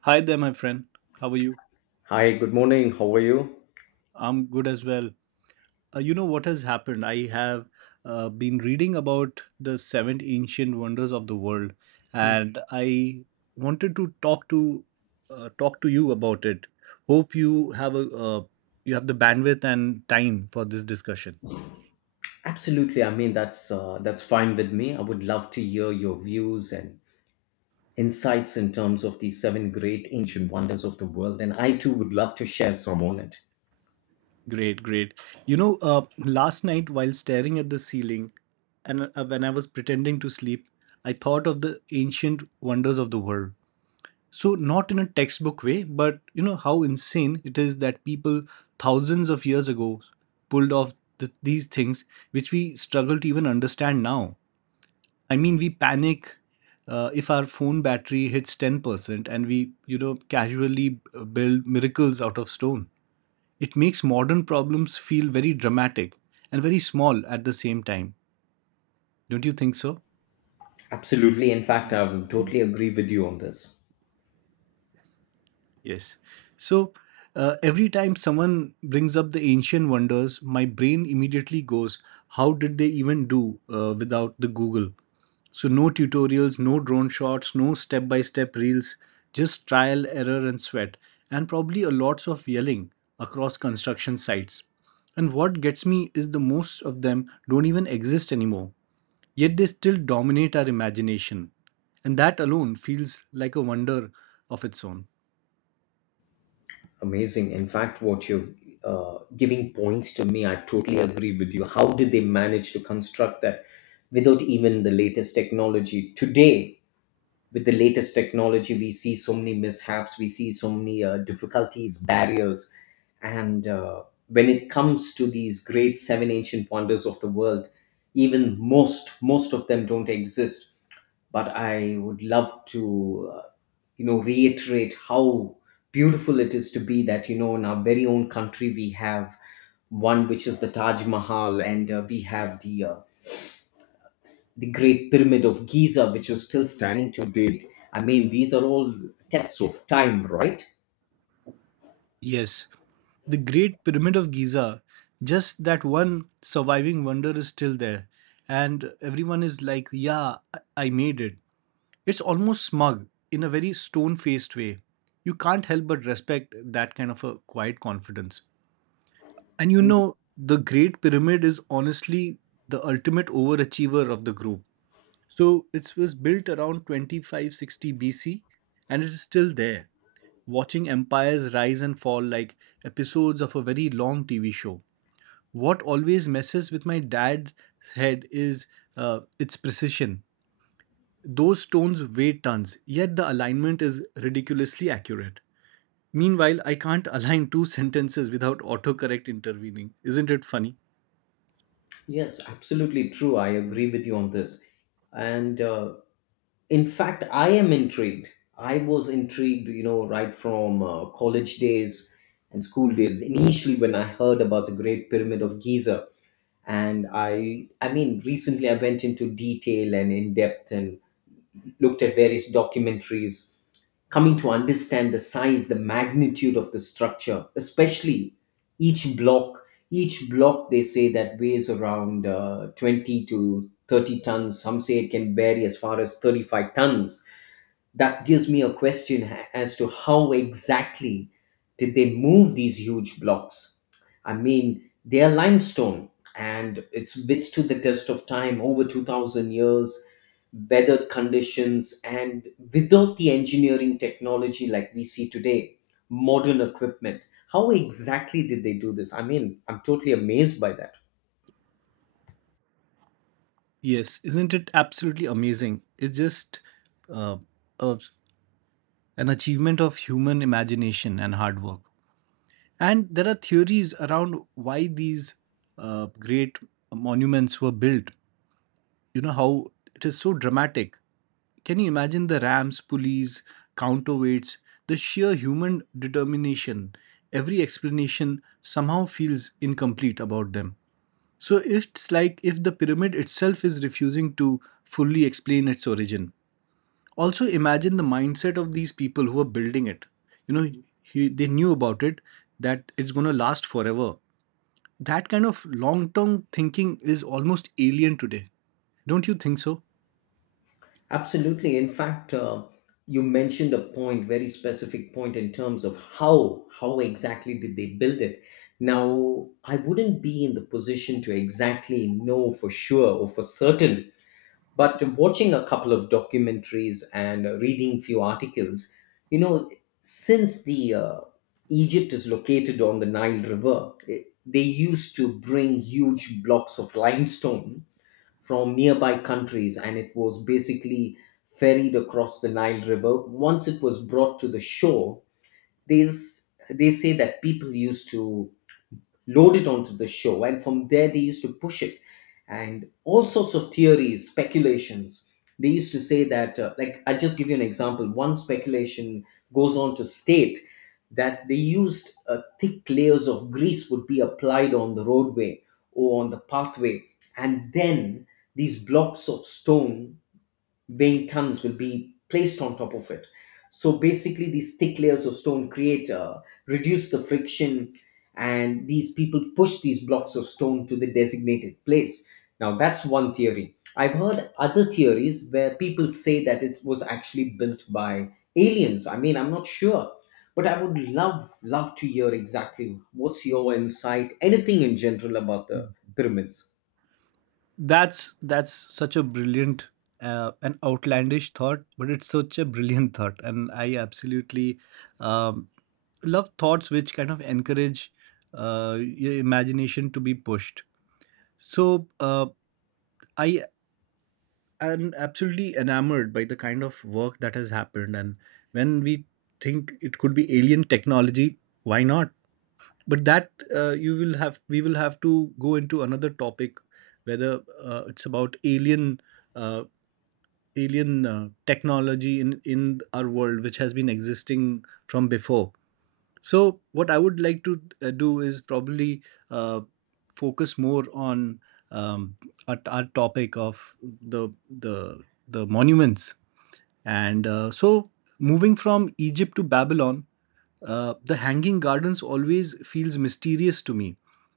Hi there, my friend. How are you? Hi, good morning. How are you? I'm good as well. You know what has happened? I have been reading about the seven ancient wonders of the world, Hmm. and I wanted to talk to you about it. Hope you have uh, the bandwidth and time for this discussion. Absolutely. I mean, that's fine with me. I would love to hear your views and insights in terms of the seven great ancient wonders of the world, and I too would love to share some on it. Great, great. You know, uh, Last night while staring at the ceiling, and when I was pretending to sleep, I thought of the ancient wonders of the world. So, not in a textbook way, but you know how insane it is that people thousands of years ago pulled off these things which we struggle to even understand now. I mean, we panic if our phone battery hits 10% and we, casually build miracles out of stone. It makes modern problems feel very dramatic and very small at the same time. Don't you think so? Absolutely. In fact, I will totally agree with you on this. Yes. So every time someone brings up the ancient wonders, my brain immediately goes, how did they even do without the Google? So no tutorials, no drone shots, no step by step reels, just trial, error, and sweat, and probably a lots of yelling across construction sites. And what gets me is the most of them don't even exist anymore, yet they still dominate our imagination. And that alone feels like a wonder of its own. Amazing. In fact, what you're giving points to me, I totally agree with you. How did they manage to construct that without even the latest technology today? With the latest technology, we see so many mishaps, we see so many difficulties, barriers, and when it comes to these great seven ancient wonders of the world, even most of them don't exist. But I would love to, you know, reiterate how beautiful it is to be, that, you know, in our very own country, we have one which is the Taj Mahal. And we have the Great Pyramid of Giza, which is still standing to date. I mean, these are all tests of time, right? Yes, the Great Pyramid of Giza, just that one surviving wonder is still there. And everyone is like, yeah, I made it. It's almost smug in a very stone faced way. You can't help but respect that kind of a quiet confidence. And you Hmm. know, the Great Pyramid is honestly the ultimate overachiever of the group. So it was built around 2560 BC, and it is still there watching empires rise and fall like episodes of a very long TV show. What always messes with my dad's head is its precision. Those stones weigh tons, yet the alignment is ridiculously accurate. Meanwhile, I can't align two sentences without autocorrect intervening. Isn't it funny? Yes, absolutely true. I agree with you on this. And in fact, I am intrigued. I was intrigued, you know, right from college days and school days, initially when I heard about the Great Pyramid of Giza. And I mean, recently I went into detail and in depth and looked at various documentaries, coming to understand the size, the magnitude of the structure, especially each block. Each block, they say that weighs around 20 to 30 tons. Some say it can vary as far as 35 tons. That gives me a question as to how exactly did they move these huge blocks. I mean, they are limestone, and it's withstood the test of time over 2000 years, weathered conditions, and without the engineering technology like we see today, modern equipment, how exactly did they do this? I mean, I'm totally amazed by that. Yes, isn't it absolutely amazing? It's just uh, a, an achievement of human imagination and hard work. And there are theories around why these great monuments were built. You know how it is so dramatic. Can you imagine the rams, pulleys, counterweights, the sheer human determination? Every explanation somehow feels incomplete about them. So it's like if the pyramid itself is refusing to fully explain its origin. Also, imagine the mindset of these people who are building it. You know, they knew about it, that it's going to last forever. That kind of long term thinking is almost alien today. Don't you think so? Absolutely. In fact, you mentioned a point, very specific point in terms of how exactly did they build it. Now, I wouldn't be in the position to exactly know for sure or for certain, but watching a couple of documentaries and reading few articles, you know, since the, Egypt is located on the Nile River, they used to bring huge blocks of limestone from nearby countries, and it was basically ferried across the Nile River. Once it was brought to the shore, they say that people used to load it onto the show, and from there they used to push it, and all sorts of theories, speculations. They used to say that, like, I'll just give you an example, one speculation goes on to state that they used, thick layers of grease would be applied on the roadway or on the pathway, and then these blocks of stone weighing tons will be placed on top of it. So basically, these thick layers of stone create, reduce the friction, and these people push these blocks of stone to the designated place. Now that's one theory. I've heard other theories where people say that it was actually built by aliens. I mean, I'm not sure, but I would love to hear exactly what's your insight, anything in general about the pyramids. That's such a brilliant an outlandish thought, but it's such a brilliant thought, and I absolutely um, love thoughts which kind of encourage your imagination to be pushed. So I am absolutely enamored by the kind of work that has happened, and when we think it could be alien technology, why not? But that you will have we will have to go into another topic, whether it's about alien uh, alien technology in our world, which has been existing from before. So what I would like to do is probably uh, focus more on um, our topic of the the the monuments. And so, moving from Egypt to Babylon, the Hanging Gardens always feels mysterious to me,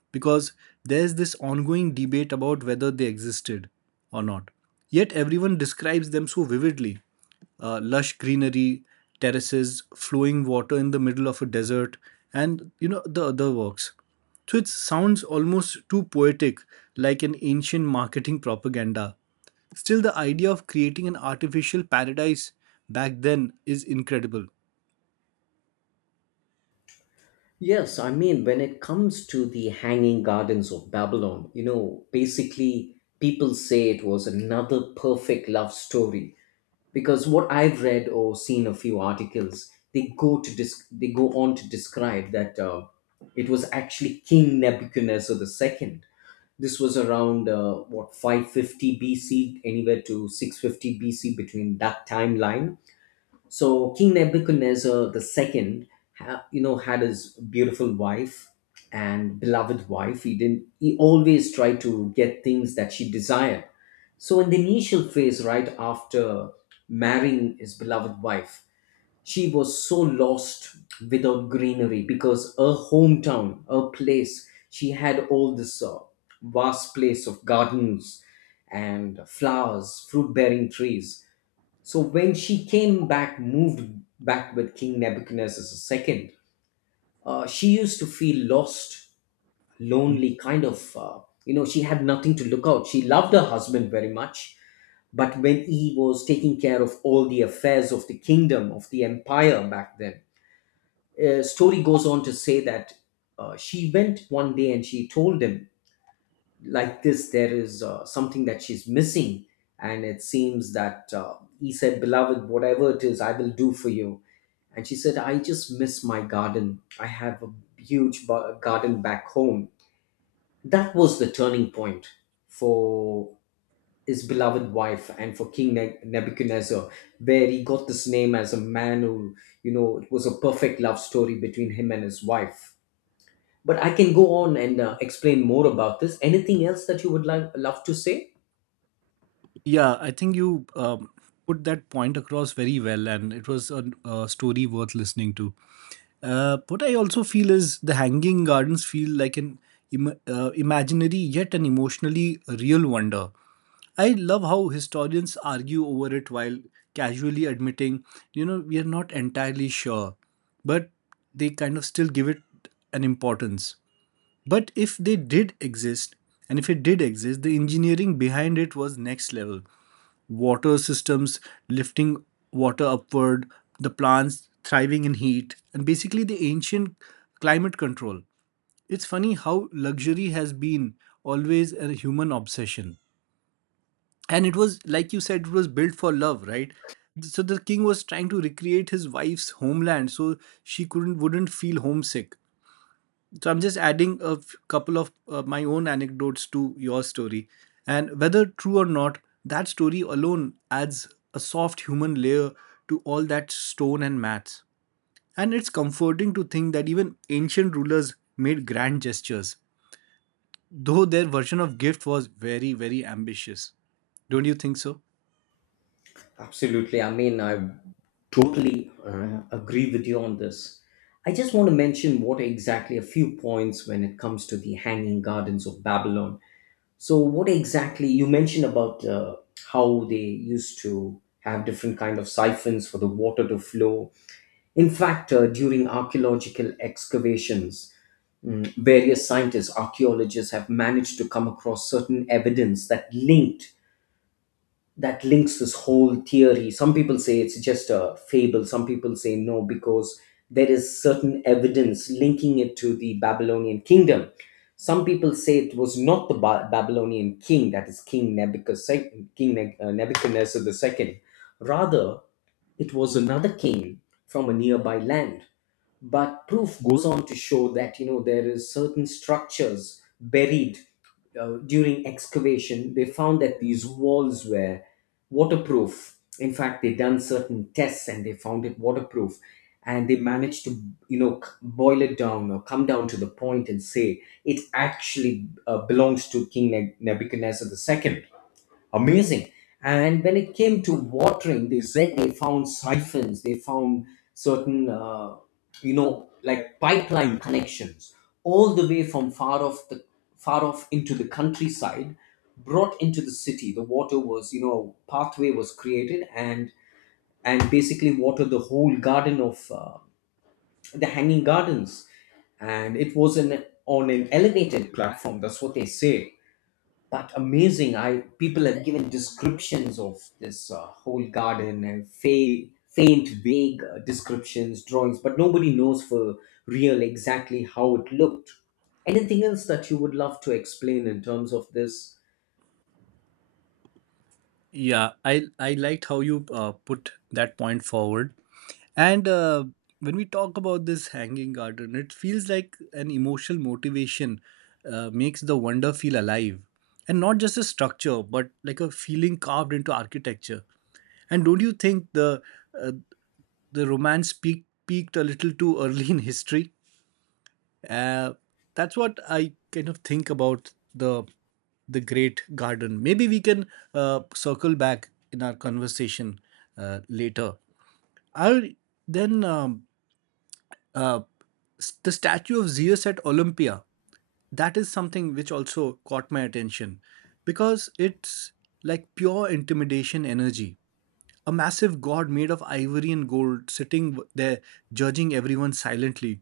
because there's this ongoing debate about whether they existed or not. Yet everyone describes them so vividly: lush greenery, terraces, flowing water in the middle of a desert, and the other works. So it sounds almost too poetic, like an ancient marketing propaganda. Still, the idea of creating an artificial paradise back then is incredible. Yes, I mean, when it comes to the Hanging Gardens of Babylon, you know, basically people say it was another perfect love story, because what I've read or seen a few articles, they go on to describe that it was actually King Nebuchadnezzar II. This was around, what, 550 BC, anywhere to 650 BC, between that timeline. So King Nebuchadnezzar II, you know, had his beautiful wife and beloved wife. He didn't. He always tried to get things that she desired. So in the initial phase, right after marrying his beloved wife, she was so lost without greenery, because her hometown, her place, she had all this, vast place of gardens and flowers, fruit-bearing trees. So when she came back, moved back with King Nebuchadnezzar II, she used to feel lost, lonely, kind of, you know, she had nothing to look out. She loved her husband very much, but when he was taking care of all the affairs of the kingdom, of the empire back then, story goes on to say that, she went one day and she told him like this, there is, something that she's missing, and it seems that, he said, beloved, whatever it is, I will do for you. And she said, I just miss my garden, I have a huge garden back home. That was the turning point for his beloved wife and for King Nebuchadnezzar, where he got this name as a man who, you know, it was a perfect love story between him and his wife. But I can go on and, explain more about this. Anything else that you would like love to say? Yeah, I think you put that point across very well, and it was a story worth listening to. What I also feel is the Hanging Gardens feel like an imaginary yet an emotionally real wonder. I love how historians argue over it while casually admitting, you know, we are not entirely sure, but they kind of still give it an importance. But if they did exist, and if it did exist, the engineering behind it was next level. Water systems lifting water upward, the plants thriving in heat, and basically the ancient climate control. It's funny how luxury has been always a human obsession. And it was, like you said, it was built for love, right? So the king was trying to recreate his wife's homeland so she couldn't wouldn't feel homesick. So I'm just adding a couple of my own anecdotes to your story. And whether true or not, that story alone adds a soft human layer to all that stone and mats. And it's comforting to think that even ancient rulers made grand gestures, though their version of gift was very, very ambitious. Don't you think so? Absolutely. I mean, I totally, agree with you on this. I just want to mention what exactly a few points when it comes to the Hanging Gardens of Babylon. So, what exactly you mentioned about, how they used to have different kind of siphons for the water to flow. In fact, during archaeological excavations, various scientists, archaeologists have managed to come across certain evidence that links this whole theory. Some people say it's just a fable, some people say no, because there is certain evidence linking it to the Babylonian kingdom. Some people say it was not the Babylonian king, that is King Nebuchadnezzar, King Nebuchadnezzar II. Rather, it was another king from a nearby land. But proof goes on to show that, you know, there is certain structures buried. During excavation, they found that these walls were waterproof. In fact, they done certain tests and they found it waterproof, and they managed to, you know, boil it down or come down to the point and say it actually, belongs to King Nebuchadnezzar II. Amazing. And when it came to watering, they said they found siphons, they found certain, you know, like pipeline connections all the way from far off into the countryside, brought into the city. The water was, you know, pathway was created, and basically watered the whole garden of, the hanging gardens. And it was, an on an elevated platform, that's what they say. But amazing. I, people have given descriptions of this, whole garden, and faint, vague, descriptions, drawings, but nobody knows for real exactly how it looked. Anything else that you would love to explain in terms of this? Yeah, I liked how you put that point forward. And when we talk about this hanging garden, it feels like an emotional motivation makes the wonder feel alive. And not just a structure, but like a feeling carved into architecture. And don't you think the uh, the romance peaked a little too early in history? Uh, that's what I kind of think about the great garden. Maybe we can circle back in our conversation later. I then uh, the statue of Zeus at Olympia, that is something which also caught my attention, because it's like pure intimidation energy. A massive god made of ivory and gold sitting there, judging everyone silently.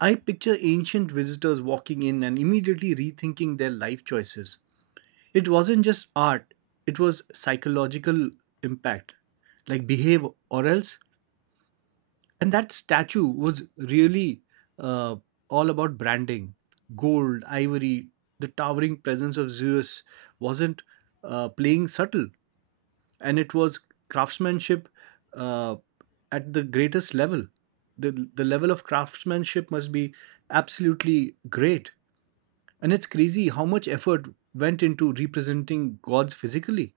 I picture ancient visitors walking in and immediately rethinking their life choices. It wasn't just art, it was psychological impact. Like, behave or else. And that statue was really uh, all about branding: gold, ivory. The towering presence of Zeus wasn't playing subtle, and it was craftsmanship uh, at the greatest level. The level of craftsmanship must be absolutely great, and it's crazy how much effort went into representing gods physically.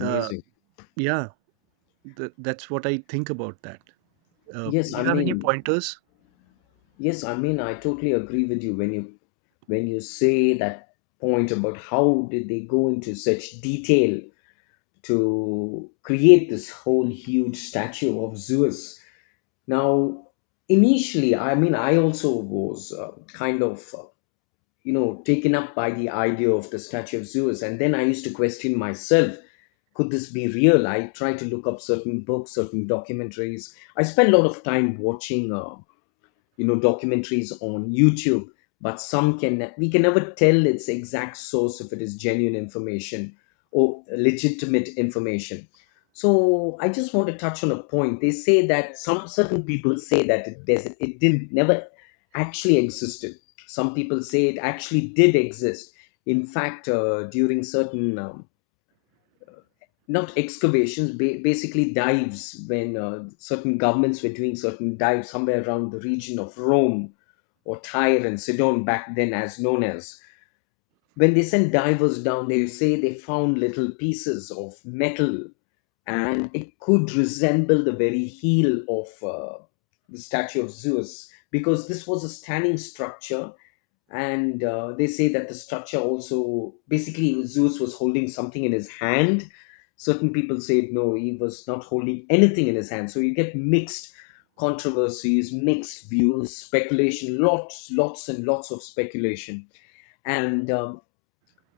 uh, yeah, that's what I think about that. Yes, Do you I have any mean, pointers? yes, I mean, I totally agree with you when you, say that point about how did they go into such detail to create this whole huge statue of Zeus. Now, initially, I mean, I also was, kind of, you know, taken up by the idea of the Statue of Zeus. And then I used to question myself, could this be real? I tried to look up certain books, certain documentaries. I spent a lot of time watching. You know, documentaries on YouTube. But some, can we, can never tell its exact source, if it is genuine information or legitimate information. So I just want to touch on a point, they say that some, certain people say that it doesn't, it didn't, never actually existed. Some people say it actually did exist. In fact, during certain, not excavations, basically dives, when, certain governments were doing certain dives somewhere around the region of Rome or Tyre and Sidon back then as known as, when they sent divers down, they say they found little pieces of metal, and it could resemble the very heel of, the Statue of Zeus, because this was a standing structure. And, they say that the structure also, basically Zeus was holding something in his hand. Certain people said no, he was not holding anything in his hand. So you get mixed controversies, mixed views, speculation, lots, lots, and lots of speculation. And,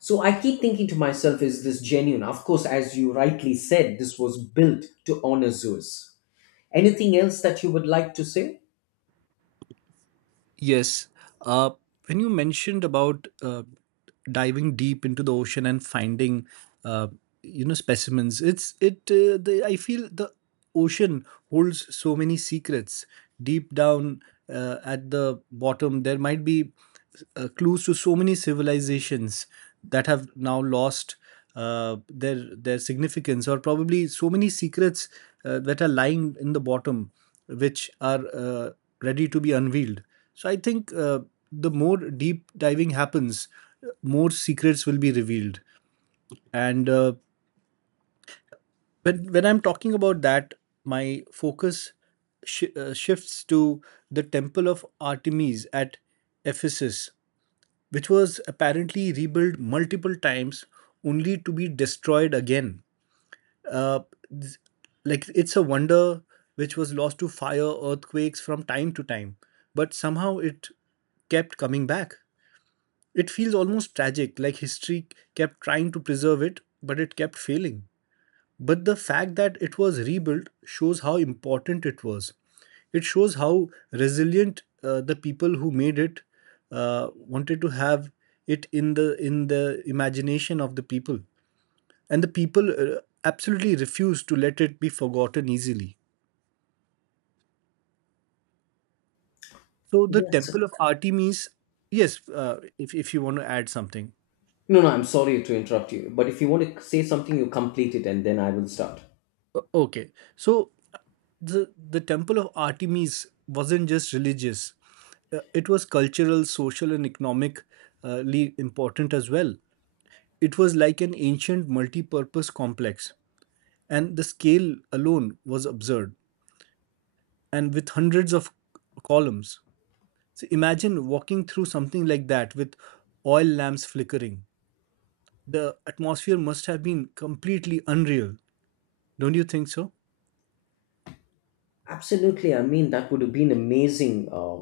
so I keep thinking to myself, is this genuine? Of course, as you rightly said, this was built to honor Zeus. Anything else that you would like to say? Yes. Uh, when you mentioned about diving deep into the ocean and finding, uh, you know, specimens, it's it. The I feel the ocean holds so many secrets. Deep down at the bottom, there might be clues to so many civilizations that have now lost their significance, or probably so many secrets that are lying in the bottom, which are ready to be unveiled. So I think the more deep diving happens, more secrets will be revealed. And when I'm talking about that, my focus shifts to the Temple of Artemis at Ephesus, which was apparently rebuilt multiple times only to be destroyed again. Uh, th- like, it's a wonder which was lost to fire, earthquakes from time to time, but somehow it kept coming back. It feels almost tragic, like history kept trying to preserve it, but it kept failing. But the fact that it was rebuilt shows how important it was. It shows how resilient the people who made it wanted to have it in the imagination of the people, and the people absolutely refused to let it be forgotten easily. So the Yes. Temple of Artemis, yes, if you want to add something. No, no, I'm sorry to interrupt you, but if you want to say something, you complete it and then I will start. Okay, so uh, the the Temple of Artemis wasn't just religious. It was cultural, social, and economically important as well. It was like an ancient multi-purpose complex, and the scale alone was absurd, and with hundreds of columns. So imagine walking through something like that, with oil lamps flickering. The atmosphere must have been completely unreal. Don't you think so? Absolutely. I mean, that would have been amazing.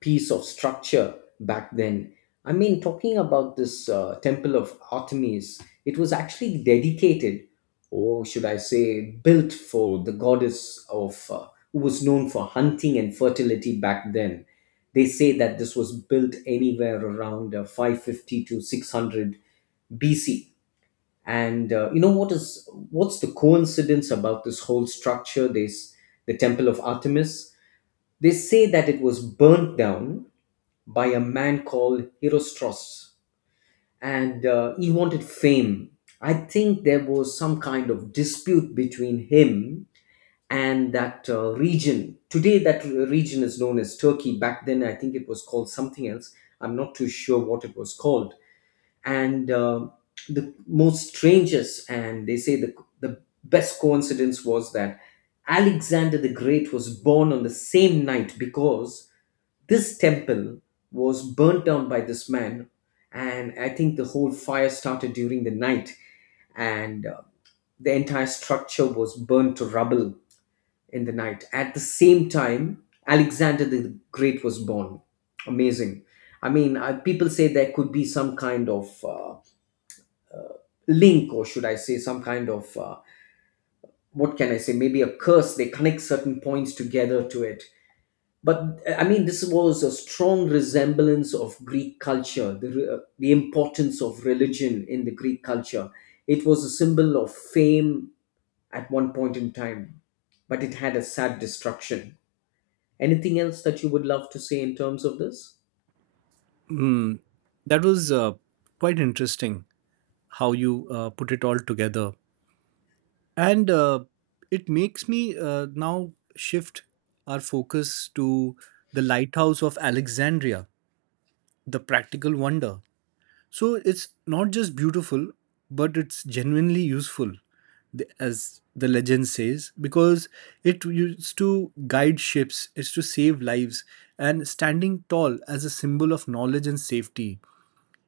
Piece of structure back then. I mean, talking about this, temple of Artemis, it was actually dedicated, or should I say, built for the goddess of, who was known for hunting and fertility back then. They say that this was built anywhere around 550 to 600 BC. And You know what's the coincidence about this whole structure? This The temple of Artemis. They say that it was burnt down by a man called Herostratus, and he wanted fame. I think there was some kind of dispute between him and that region. Today, that region is known as Turkey. Back then, I think it was called something else. I'm not too sure what it was called. And The most strangest, and they say the best coincidence was that Alexander the Great was born on the same night because this temple was burnt down by this man, and I think the whole fire started during the night, and the entire structure was burned to rubble in the night. At the same time, Alexander the Great was born. Amazing. I mean, people say there could be some kind of link, or should I say, some kind of what can I say? Maybe a curse. They connect certain points together to it, but I mean, this was a strong resemblance of Greek culture, the importance of religion in the Greek culture. It was a symbol of fame at one point in time, but it had a sad destruction. Anything else that you would love to say in terms of this? Hmm. That was quite interesting how you put it all together. And it makes me now shift our focus to the Lighthouse of Alexandria, the practical wonder. So it's not just beautiful, but it's genuinely useful, as the legend says, because it used to guide ships, it's to save lives, and standing tall as a symbol of knowledge and safety.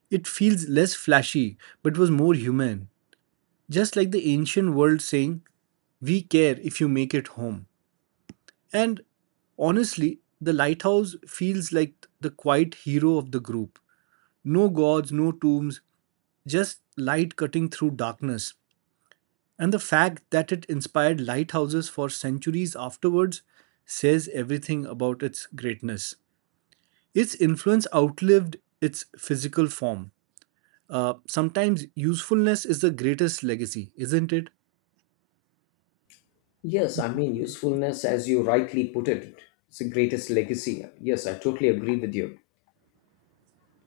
It feels less flashy, but was more human. Just like the ancient world saying, "We care if you make it home." And honestly, the lighthouse feels like the quiet hero of the group. No gods, no tombs, just light cutting through darkness. And the fact that it inspired lighthouses for centuries afterwards says everything about its greatness. Its influence outlived its physical form. Sometimes usefulness is the greatest legacy, isn't it? Yes, I mean, usefulness, as you rightly put it, it's the greatest legacy. Yes, I totally agree with you.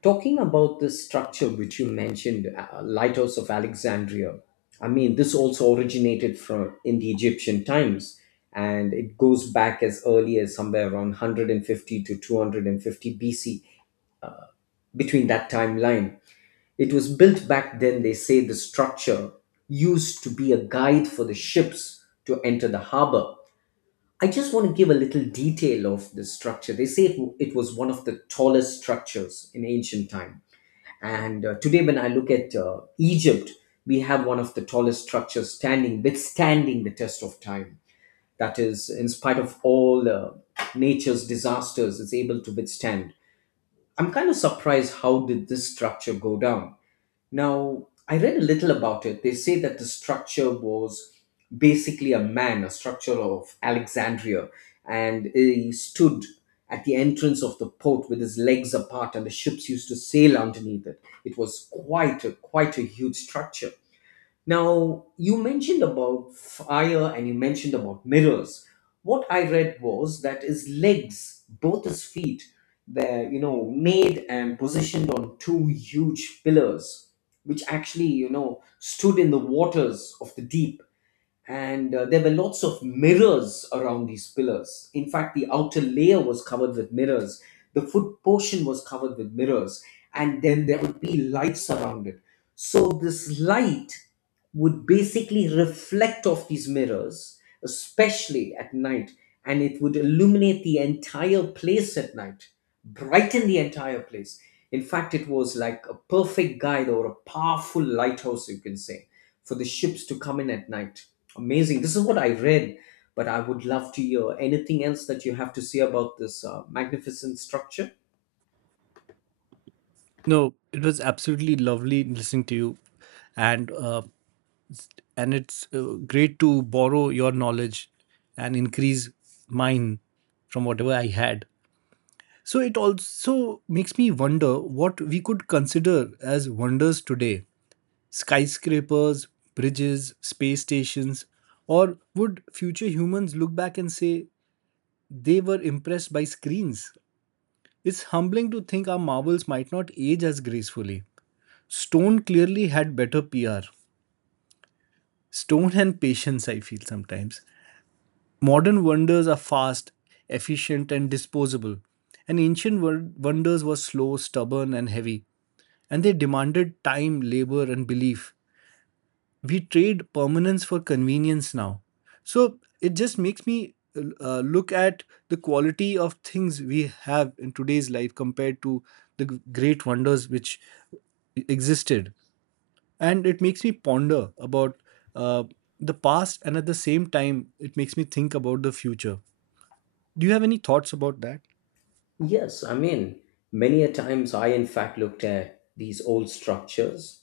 Talking about this structure which you mentioned, Lighthouse of Alexandria, I mean, this also originated from in the Egyptian times, and it goes back as early as somewhere around 150 to 250 BC. Between that timeline, it was built back then. They say the structure used to be a guide for the ships to enter the harbor. I just want to give a little detail of the structure. They say it was one of the tallest structures in ancient time, and today, when I look at Egypt, we have one of the tallest structures standing, withstanding the test of time. That is, in spite of all nature's disasters, it's able to withstand. I'm kind of surprised, how did this structure go down? Now, I read a little about it. They say that the structure was basically a man, a structure of Alexandria, and he stood at the entrance of the port with his legs apart, and the ships used to sail underneath it. It was quite a huge structure. Now, you mentioned about fire and you mentioned about mirrors. What I read was that his legs, both his feet, they're, you know, made and positioned on two huge pillars, which actually, you know, stood in the waters of the deep, and there were lots of mirrors around these pillars. In fact, the outer layer was covered with mirrors, the foot portion was covered with mirrors, and then there would be lights around it. So this light would basically reflect off these mirrors, especially at night, and it would illuminate the entire place at night, brighten the entire place. In fact, it was like a perfect guide or a powerful lighthouse, you can say, for the ships to come in at night. Amazing. This is what I read, but I would love to hear anything else that you have to say about this magnificent structure. No, it was absolutely lovely listening to you, and and it's great to borrow your knowledge and increase mine from whatever I had. So it also makes me wonder what we could consider as wonders today: skyscrapers, bridges, space stations. Or would future humans look back and say they were impressed by screens? It's humbling to think our marvels might not age as gracefully. Stone clearly had better PR. Stone and patience, I feel sometimes. Modern wonders are fast, efficient, and disposable. And ancient wonders were slow, stubborn, and heavy. And they demanded time, labor, and belief. We trade permanence for convenience now. So it just makes me look at the quality of things we have in today's life compared to the great wonders which existed. And it makes me ponder about uh, the past, and at the same time it makes me think about the future. Do you have any thoughts about that? Yes, I mean, many a times I, in fact, looked at these old structures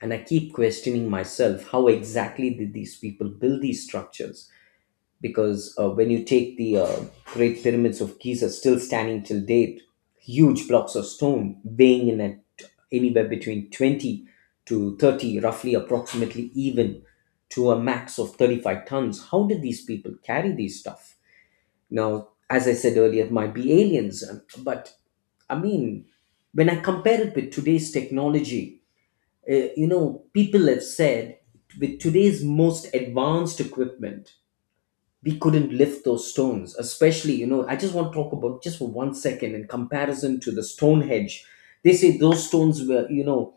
and I keep questioning myself, how exactly did these people build these structures? Because when you take the great pyramids of Giza still standing till date, huge blocks of stone weighing in at anywhere between 20 to 30, roughly approximately, even to a max of 35 tons. How did these people carry these stuff? Now, as I said earlier, it might be aliens, but I mean, when I compare it with today's technology, you know, people have said with today's most advanced equipment, we couldn't lift those stones, especially, you know, I just want to talk about just for 1 second in comparison to the Stonehenge. They say those stones were, you know,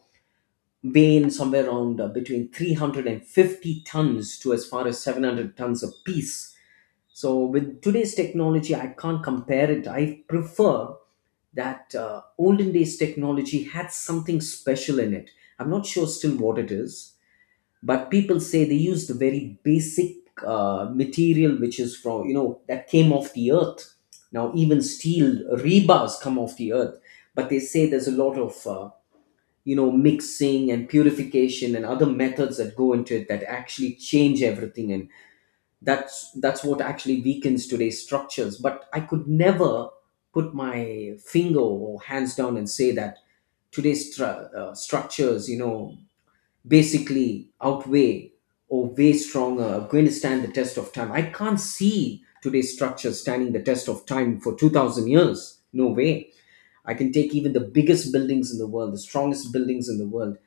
weighing somewhere around between 350 tons to as far as 700 tons a piece. So with today's technology, I can't compare it. I prefer that olden days technology had something special in it. I'm not sure still what it is, but people say they used a very basic material which is from, you know, that came off the earth. Now even steel rebars come off the earth, but they say there's a lot of you know, mixing and purification and other methods that go into it that actually change everything, and that's what actually weakens today's structures. But I could never put my finger or hands down and say that today's structures, you know, basically outweigh or way stronger, are going to stand the test of time. I can't see today's structure standing the test of time for 2000 years. No way. I can take even the biggest buildings in the world, the strongest buildings in the world.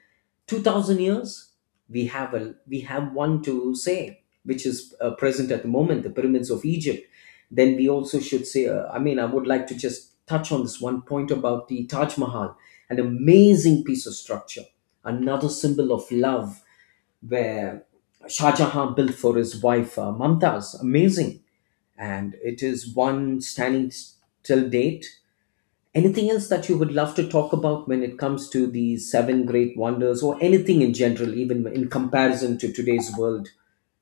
2000 years, we have one to say, which is present at the moment, the pyramids of Egypt. Then we also should say I mean, I would like to just touch on this one point about the Taj Mahal, an amazing piece of structure, another symbol of love where Shah Jahan built for his wife Mumtaz. Amazing. And it is one standing till date. Anything else that you would love to talk about when it comes to the seven great wonders or anything in general, even in comparison to today's world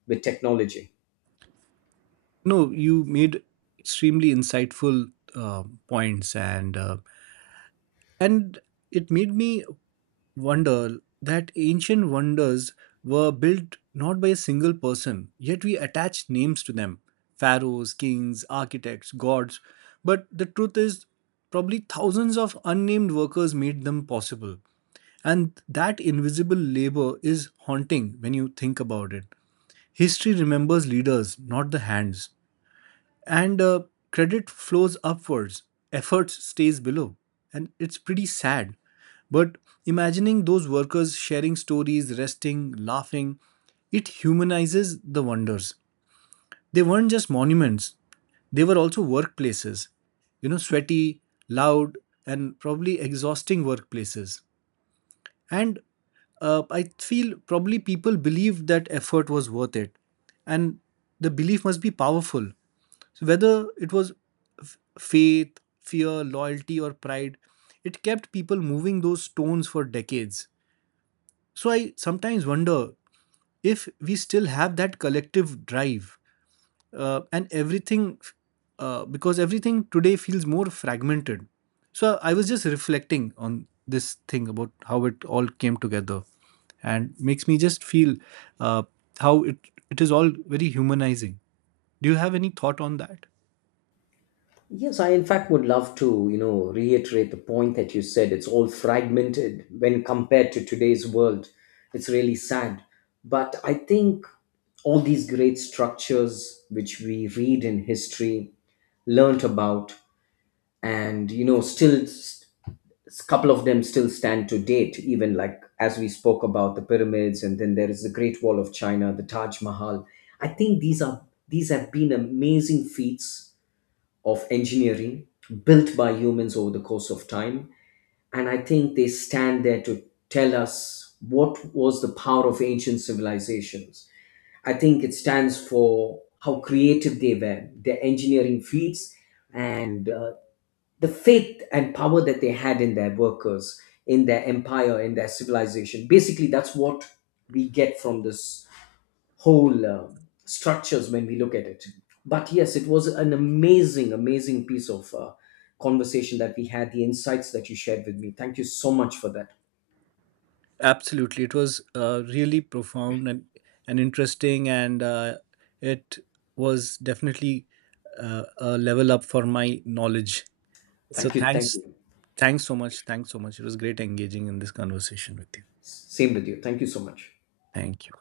with technology? No, you made extremely insightful points. And and it made me wonder that ancient wonders were built not by a single person, yet we attach names to them: pharaohs, kings, architects, gods. But the truth is probably thousands of unnamed workers made them possible. And that invisible labor is haunting when you think about it. History remembers leaders, not the hands. And credit flows upwards, effort stays below. And it's pretty sad. But imagining those workers sharing stories, resting, laughing, it humanizes the wonders. They weren't just monuments, they were also workplaces. You know, sweaty, loud, and probably exhausting workplaces. And I feel probably people believed that effort was worth it, and the belief must be powerful. So whether it was faith, fear, loyalty, or pride, it kept people moving those stones for decades. So I sometimes wonder if we still have that collective drive, and everything, because everything today feels more fragmented. So I was just reflecting on this thing about how it all came together, and makes me just feel uh, how it is all very humanizing. Do you have any thought on that? Yes, I, in fact, would love to, you know, reiterate the point that you said. It's all fragmented when compared to today's world. It's really sad. But I think all these great structures which we read in history, learnt about, and you know, still a couple of them still stand to date, even like as we spoke about the pyramids, and then there is the Great Wall of China, the Taj Mahal. I think these have been amazing feats of engineering built by humans over the course of time. And I think they stand there to tell us what was the power of ancient civilizations. I think it stands for how creative they were, their engineering feats, and the faith and power that they had in their workers, in their empire, in their civilization. Basically, that's what we get from this whole structures when we look at it. But yes, it was an amazing, amazing piece of conversation that we had, the insights that you shared with me. Thank you so much for that. Absolutely, it was really profound and interesting, and it was definitely a level up for my knowledge. So Thank you. Thank thanks, you. thanks so much, thanks so much. It was great engaging in this conversation with you. Same with you. Thank you so much. Thank you.